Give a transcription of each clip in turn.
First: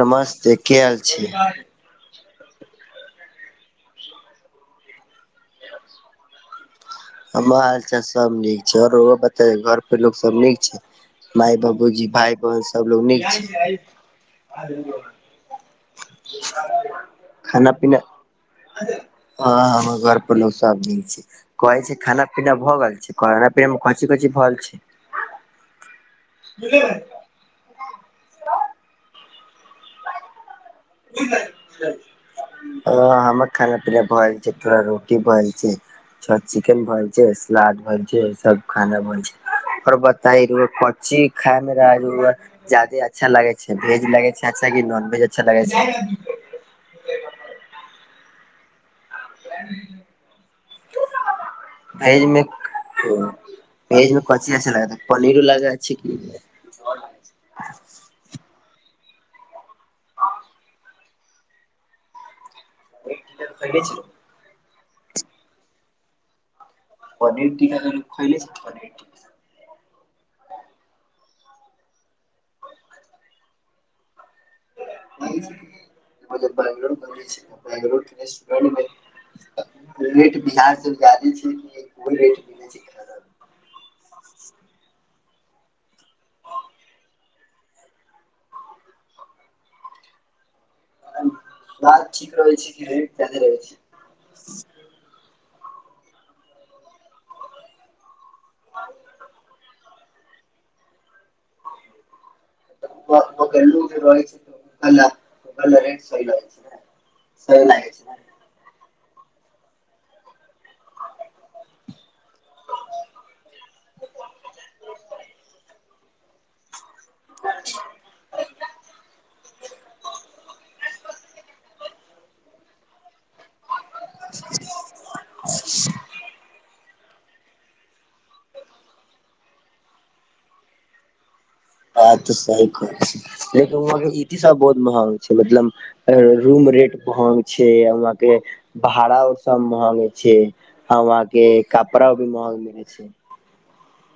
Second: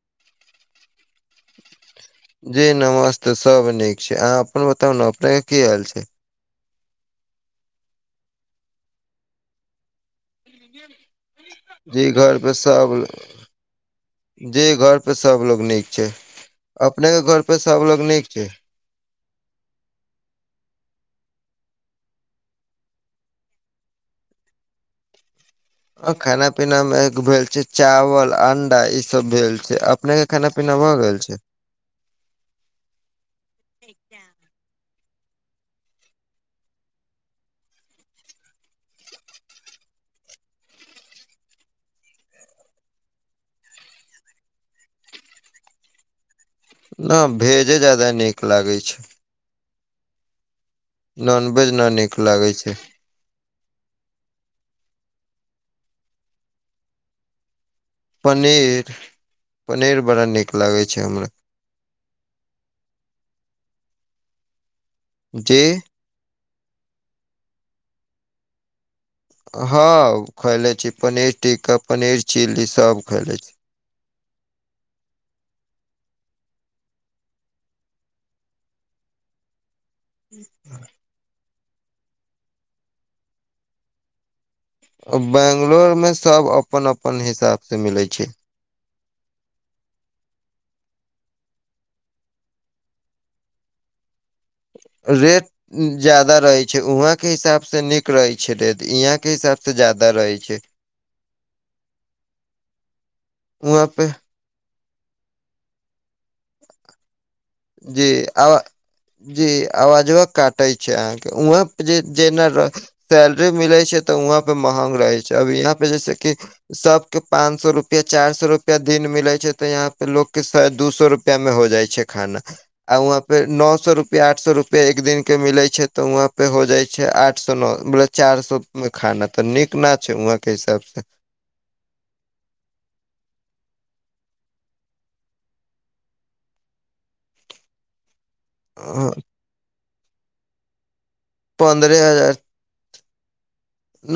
नमस्ते के हाल छै जी नमस्ते सभ नीक छै अहाँ अपन बताउ ने अपने के की हाल छै हाल चाल सभ नीक छै आओर बता घर लोग सभ नीक छै माय जी बाबूजी भाय घर पे बन सब सभलोग नीक छै जी घर पे सभलोग नीक छै अपनेके घर पे खाना पीना सभलोग नीक छै हँ हमर घरपर लोक सभ मिल छै कहै छै खाना पीना भऽ गेल छै खाना पीना मे कची खची भऽ छै। [inaudible] खाना पीना मे एकगो भेल छै चावल अंडा ई सभ भेल छै अपने के खाना पीना भऽ गेल छै स हमर खाना पीना भऽ छै थोड़ा रोटी भऽ छै छै चिकेन भइ छै सलाद भए छै सभ खाना भइ छै फर बता रह पची खायमे रहलू जादे अच्छा लगे छै वेज लगे छै अच्छा क नॉन वेज अच्छा लगे छै। नहि वेजे जदा नीक लागैत छै। ह। नॉन वेज नहि नीक लागैत छै। ओ वेज मे कथी अस लगा पनीरो लगा छै कि ब। पनीर पनीर बड़ा नीक लागै छै हमरा। फने। कि पनीर तिक्का लोक खएइै पनीर ह खैले छी पनीर टिक्का पनीर चिली सभ खैले छी बरोड मिर छै बोड। रेट बिहार से जादे छै कोन रेट मिल छै। बैंगलोर मे सभ अपन अपन हिसाबसँ मिलैत छै बात ठीक रहै छै कि रेट जादे रहै छै। ह। रेट जदा रहे छै वहा के हिसाब से नीक रहै छै रे यहाँ के हिसाब से जादा रहै छै। जे वहाँ रहै पे छै रे सलै [unintelligible] जी आब। जी आवाजवा काटे छै अहाँकेँ वहाँं पर जे जेना सैलरी मिलै छै त वहाँ पे महग रहै छै अब यहाँ पे जैस कि सभ के पाँच सए रुपआ चार सए रुपआ दिन मिले छै ते यहा पे लोग के दू सए रुपआ मे हो जाइ छै खाना आ वहा पे नओ सए रुपआ आठ सए रुपआ एक दिन के मिले छै तो वहा पे हो जाय छै छै आठ सँ नऽ चार सौ मे खाना तऽ नीक ना छै वहाँ के हिसाब से ब तऽ सही कहे छै लेकिन वहाँ केँ इ सब बहुत महंग छै मतलब रूम रेट बहुत छै वहाँ केँ भाड़ा सब महंग छै वहाँ केँ पन्द्रह कपड़ा भी महंग मिले छै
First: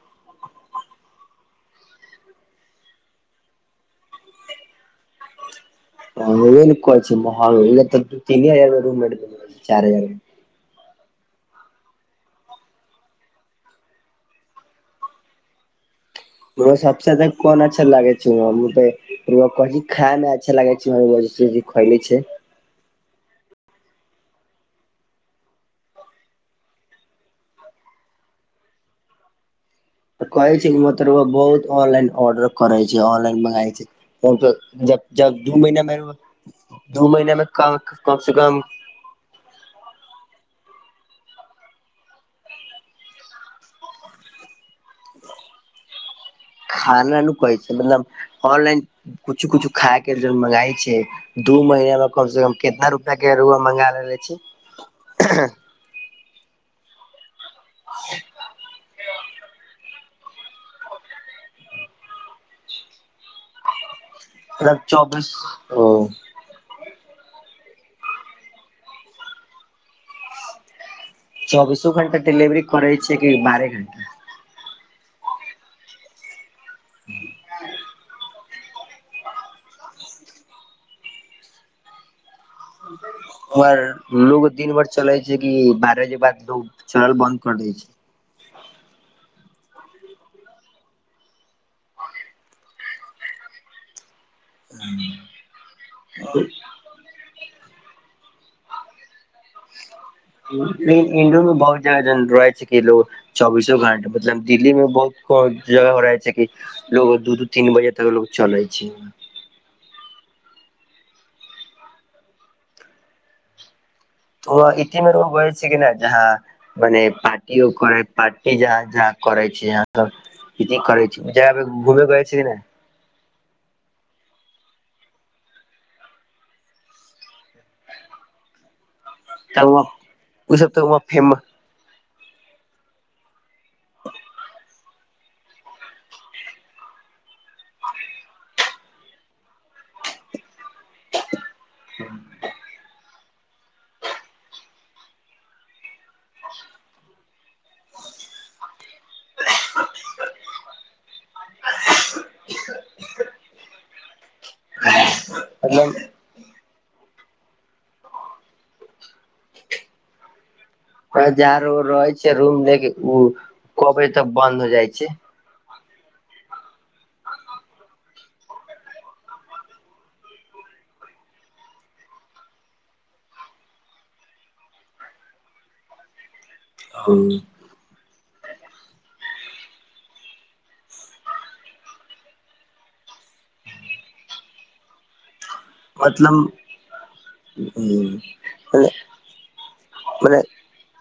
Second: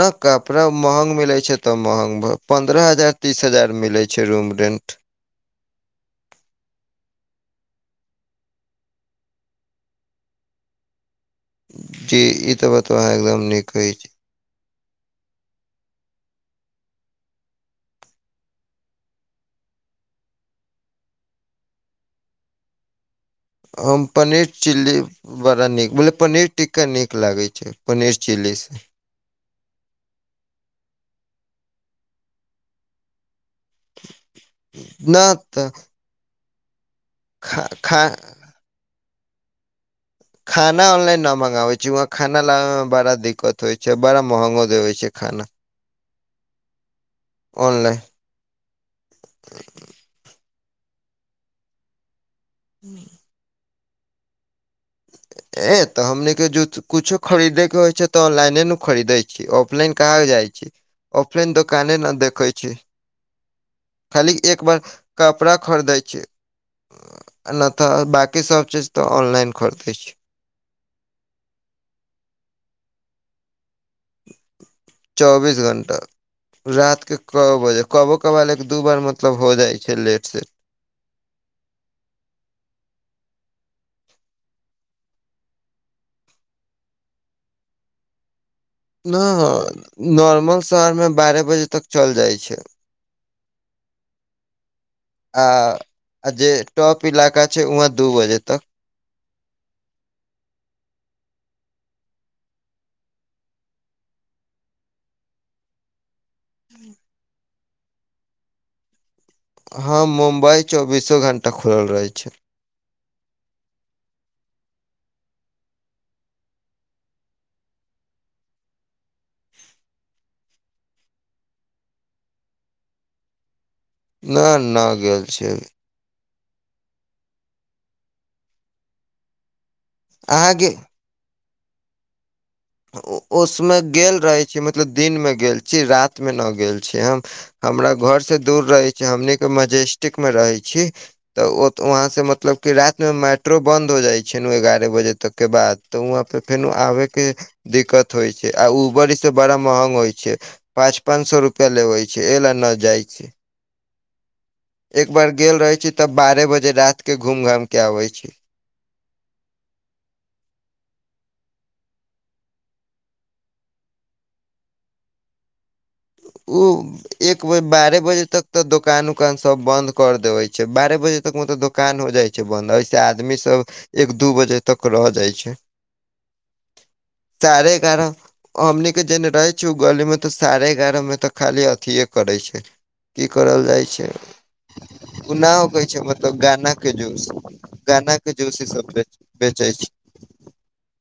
नहि कपड़ा महंग मिलैछै तब महंग भ पन्द्रह हजार तीस हजार मिलै छै रूम रेन्ट अनैरे नऽ कहै छी महंग अनै तऽ तीन हजार रूम रेंट चार हजार जी इ तऽ बतबा अहाँ एकदम नीक कहै छी [unintelligible] सबसे तऽ कोन अच्छा लागे छ तऽ [unintelligible] हम पनीर चिल्ली बड़ा नीक बोलें पनीर टिक्का नीक लागैत छै पनीर चिली से कहै छै कि मत रौआ बहुत ऑनलाइन ऑर्डर करै छी ऑनलाइन मँगाइ छै ना तऽ खा खा [unintelligible] खाना ऑनलाइन न मंगाबे छी वहाँ खाना लाबे मे बड़ा दिक्कत होइ छै बड़ा महंगो देबै छै खाना खाना नू नै कहै छै ऑनलाइन मतलब ऑनलाइन कुछो कुछो खाए केँ जे मंगाइ छै दू महीना मे कम से कम कितना रुपआ केँ रौआ मंगाेे लेले छी ए तऽ हमनी केँ जो कुछो खरीदे केँ होइ छै तऽ ऑनलाइने नऽ खरीदे छी ऑफलाइन का होजाइ छै [inaudible] ऑफलाइन दोकाने न देखै छिए खाली एक बार मतलब चौबीस कपड़ा ओ खरीदै छिए नहि तऽ बकी सब चीज तऽ ऑनलाइन खरीदै छी चौबीसो घंटा डिलिवरी करै छियै कि बारहे घंटा [inaudible] चौबीस घणटा [inaudible] रति केँ कऽ बजे कबो कभाल एक दू बार मतलब हो जाइ छै लेट सेट [inaudible] पर लोग दिन भर चलै छै कि बारह बजे बाद लोग चलल बन्द कर दै छै नहि नॉर्मल शहरमे बारह बजे तक चल जाइ छै [inaudible] आ [inaudible] जे टॉप इलाका छै वहाँ दू बजे तक [inaudible] [unintelligible] चौबीसो घंटा मतलब दिल्ली में बहुत जगह म रहै छै की लोग दू दू तीन बजे तक लोग चले छै हँ मुम्बई चौबीसो घण्टा खुलल रहै छै ओ इतिमे र बै छै कि नहि जहाँ मने पार्टी करै पार्टी जहाँ जहाँ करै छै सब [unintelligible] न ना गेल छिये अभी सबो [inaudible] अहाँ उ गे सब त वहाॅं फेम उसमे गेल रहैय छी मतलब दिनमे गेल छी रातमे ना गेल छी हम हमरा घर से दूर रहै छी हमनी केँ मजेस्टिक मे रहै छी तऽ ओ त वहाँ से मतलब फिर रायतमे मेट्रो बन्द हो जाइ छै न ओ एगारह बजे तक केँ बाद तऽ वहाँपर फेनू आबै केँ दिक्कत होइ छै आ उबर सँ बड़ा महॅंग होइ छै पाँच पाँन सो रुपया लेवय छै ए ला न जाइ छै एक बार गेल रहै छी तब मतलब बारे बज्जे रात के घूम घाम के आबै छी अहाॅं जा र-र- रहै छीयै रूम लेके उ कऽ कहबे तऽ बन्द हो जाइ छै उ एक वे बारै बजे तक तऽ दोकान उकान सब बंद कर देबय छै बारह बजे तकमें तऽ द दुकान हो जाइ छै बन्द अय सॅं आदमी सब एक दू बजे तक रह जाइ छै [inaudible] हूं साढ़े एगारह हमनी के जेने रहे छी उ गली में तऽ साढ़े ए एगारह मऽ तऽ खाली अथिये करै छै की करल जाइ छै [unintelligible] मतलब गन्ना के जूस गन्ना के जूस ई सब बेच्च बेच्चे छै मने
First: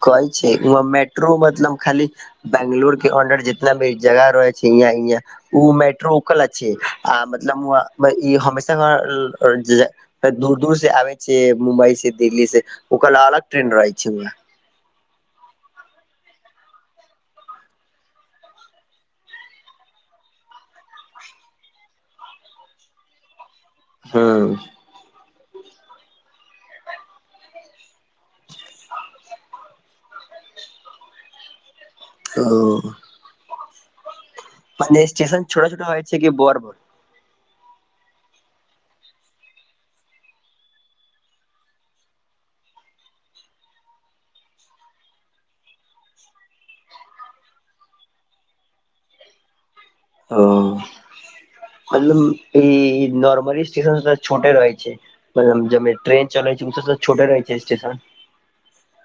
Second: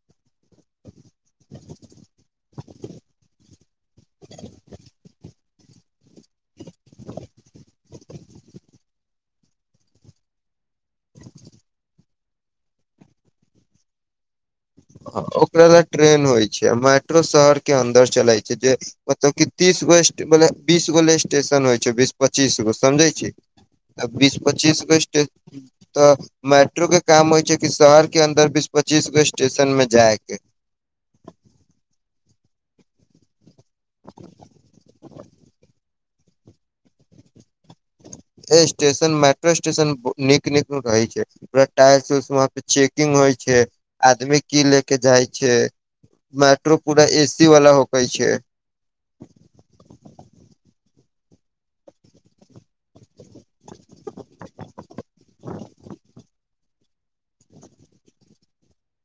कहै छै वहां मेट्रो मतलब खाली बेंगलोर के अडर जे [unintelligible] जगा रहै छी यनां यनां उ मेट्रो उकला छी आ मतलब उ हुंआ ई हमेशा [unintelligible] दूर दूर से आबे छियै मुम्बई से दिल्ली से ओका ल अलग ट्रेन रहै छै उ हं ओकरा ल ट्रेन होइ छै आ मेट्रो शहर के अन्दर चलै छै जे मतलब की तीसगो स्टे मतलब बीसगो ल स्टेशन होइ छै बीस पच्चीसगो समझै छीहीं आ बीस हूँ पच्चीस गो स्टे तऽ मेट्रो के काम होइ छै कि शहर के अन्दर बीस पच्चीस गो स्टेशन मऽ जायके ओ मन्ने स्टेशन छोटा - छोटा होइ छै कि बर - बर ए स्टेशन मेट्रो स्टेशन ब नीक - नीक रहै छै पूरा टाइल्स उस वहाँ पे चेकिंग होइ छै आदमी की लेके जाइ छै मेट्रो पूरा ए सी वाला होके छै ओ मतलब ई नार्मली स्टेशन सॅं तऽ छोटे रहै छै मतलब जम्मे ट्रेन चलै छै ऊ से त छोटे रहै छै स्टेशन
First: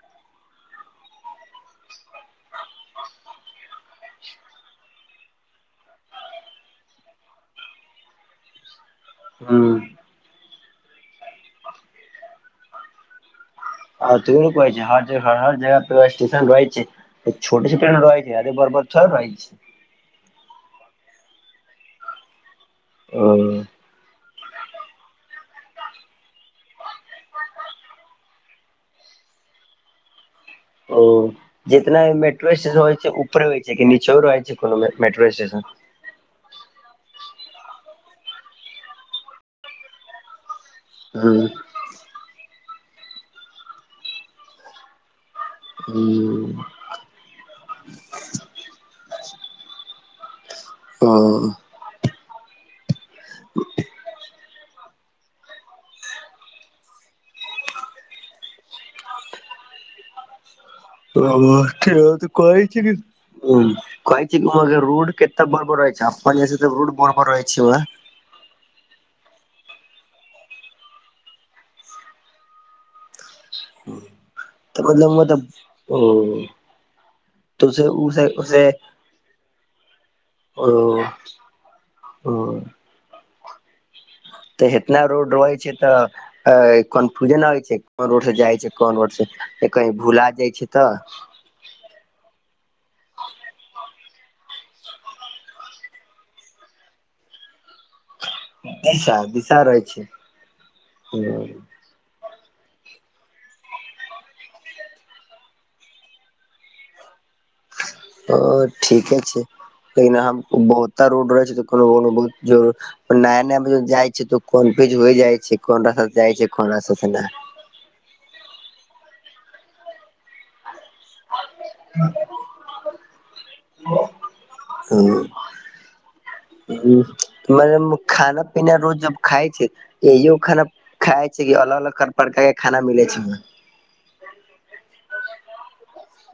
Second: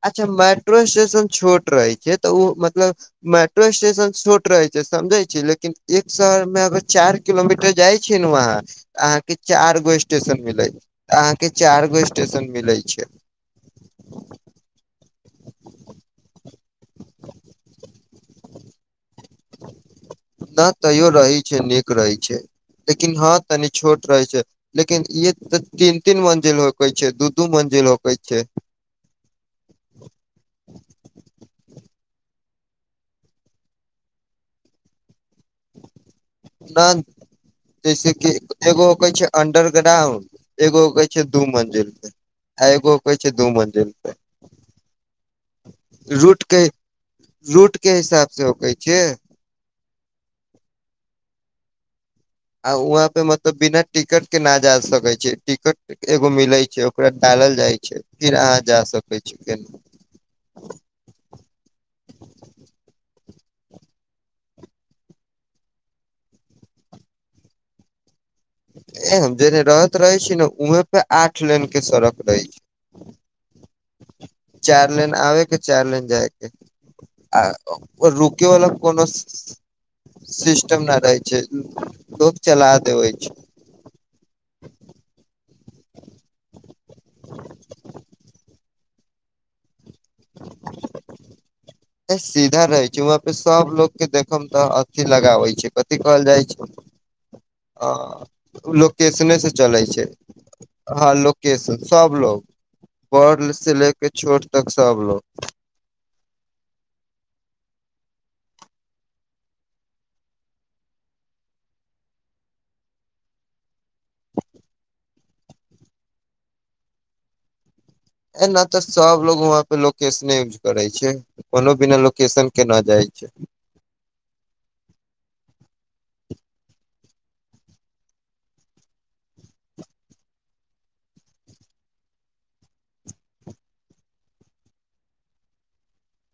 अच्छा मेट्रो स्टेशन छोट रहै छै तऽ उ मतलब मेट्रो स्टेशन छोट रहै छै समझै छीहीं लेकिन एक शहर मे अगर चार किलोमीटर जाइ छिहीं नऽ ऊंहा अहाँके हूँ चार गो स्टेशन मिलैत अहाँके चार गो स्टेशन मिलै छै [unintelligible] हर ज हर - हर जगह पर एगो स्टेशन रहै छै छोटे - छोटे नऽ रहे छै अयते बड़ - बड़ थोयरे रहै छै नऽ तैयो रहै छै नीक रहै छै लेकिन छै हँ तनि छोट रहै छै लेकिन ईय तऽ तीन - तीन मंजिल होकय छै दू - दू मंजिल होकय छै ओ जितना ई मेट्रो स्टेशन होइ छै ऊपरे होइ छै कि नीचे रहै छै कोनो में मेट्रो स्टेशन [unintelligible] जैसे की एगो कहै छै अंडरग्राउंड एगो एगो हूँ दू मंजिल पे आ एगो कहै छै दू मंजिल पे रूटके रूटके हिसाबसँ होयके छियै [unintelligible] आ वहाँ पे मतलब बिना टिकट कऽ नऽ जा सकै छै टिकट एगो मिलै छै ओकरा डालल जाइ छै फिर अहाँ जा सकै छी केनहूं ओ [unintelligible] कहै छै कि उ कही छी [unintelligible] रोड कते बड़ - बड़ रहै छै अप्पन [unintelligible] त रोड बड़ - बड़ रहइ छै व ए हम जेने रहत रहे छी ने उहें पे आठ लेन कऽ सड़क रहे छै तऽ चार लैन मतलब मतलब आबे के चार ओ लैन जाए के आ तोसे उसे रुक उसे वाला कोनो उसे ओ सिस्टम नहि रहै छै लोक ओ चला देवे छै। तऽ इतना रोड रहै छै त कन्फ्यूजन हो। छै कोन रोड से जाइ छै कोन रोड से कही भूला जाइ छै तऽ सीधा रहे छै वहा पे सभ लोग के देख मे तऽ अथि लगे छै कथि कहल जाय छै आ। दिशा लोकेशने से दिशा चलै रहै छै ह ओ लोकेशन सभलोग पढ़ से लेके छोट तक सभलोग ठीके छै लेकिन हम बहु रोड रहे छै तऽ कोनो कोनो बहु जर नया नया जाइ छै तऽ कनफ्यूज होइ जाइ छै कोन रास्त जाइ छै कोन रास्ता ने एना न तऽ सभ लोग वहाँं पे लोकशने करै छै कोनो बिना लोकेशन के ना जाइ छै हू मने खाना पीना रोज जब खाय छै एो खाना खाय छै कि अलग अलग प्रकार के खाना मिले छै वहाँ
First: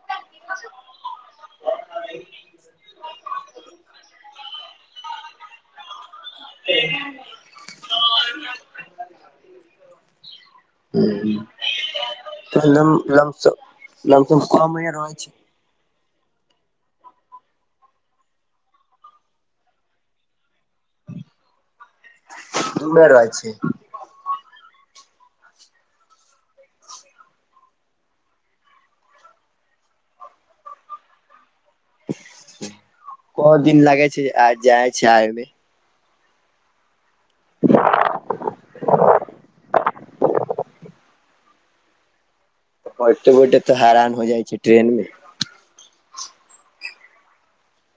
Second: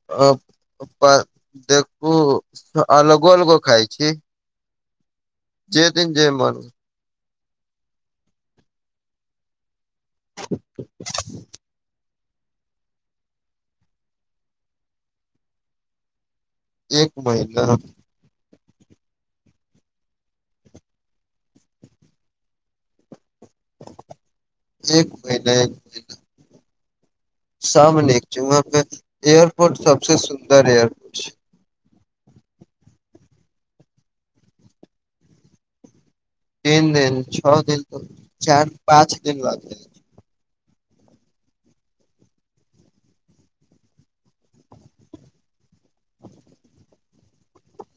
आ अ देखू अलगो अलगो खाय छी जे दिन जे मान आ। ह कमे रहै छै [unintelligible] एक महिना। उमेर राजा छै एक महिना एक महिना। सामने च एयरपोर्ट सभसे सुंन्दर एयरपोर्ट छै को दिन लागै छै आ जाइ छै आइमे तीन दिन छओ दिन तऽ चार पाँच दिन लागत बठते बैठते तऽ हेरान हो जाइ छै ट्रेन मे। ह।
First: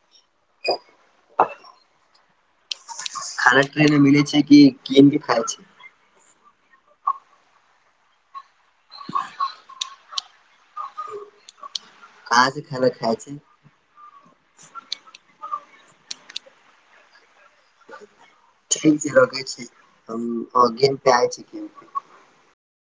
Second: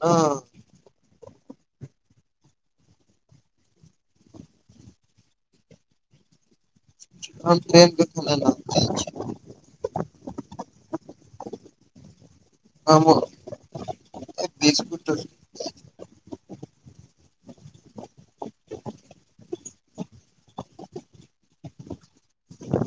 हँ। [inaudible] खाना ट्रेने मिल छै कि कीन के खाइ छै हम ट्रेन मे आज खर खाइ छै। बिसकुट। ठीक छै रगै छै गेम पे आय छै गेम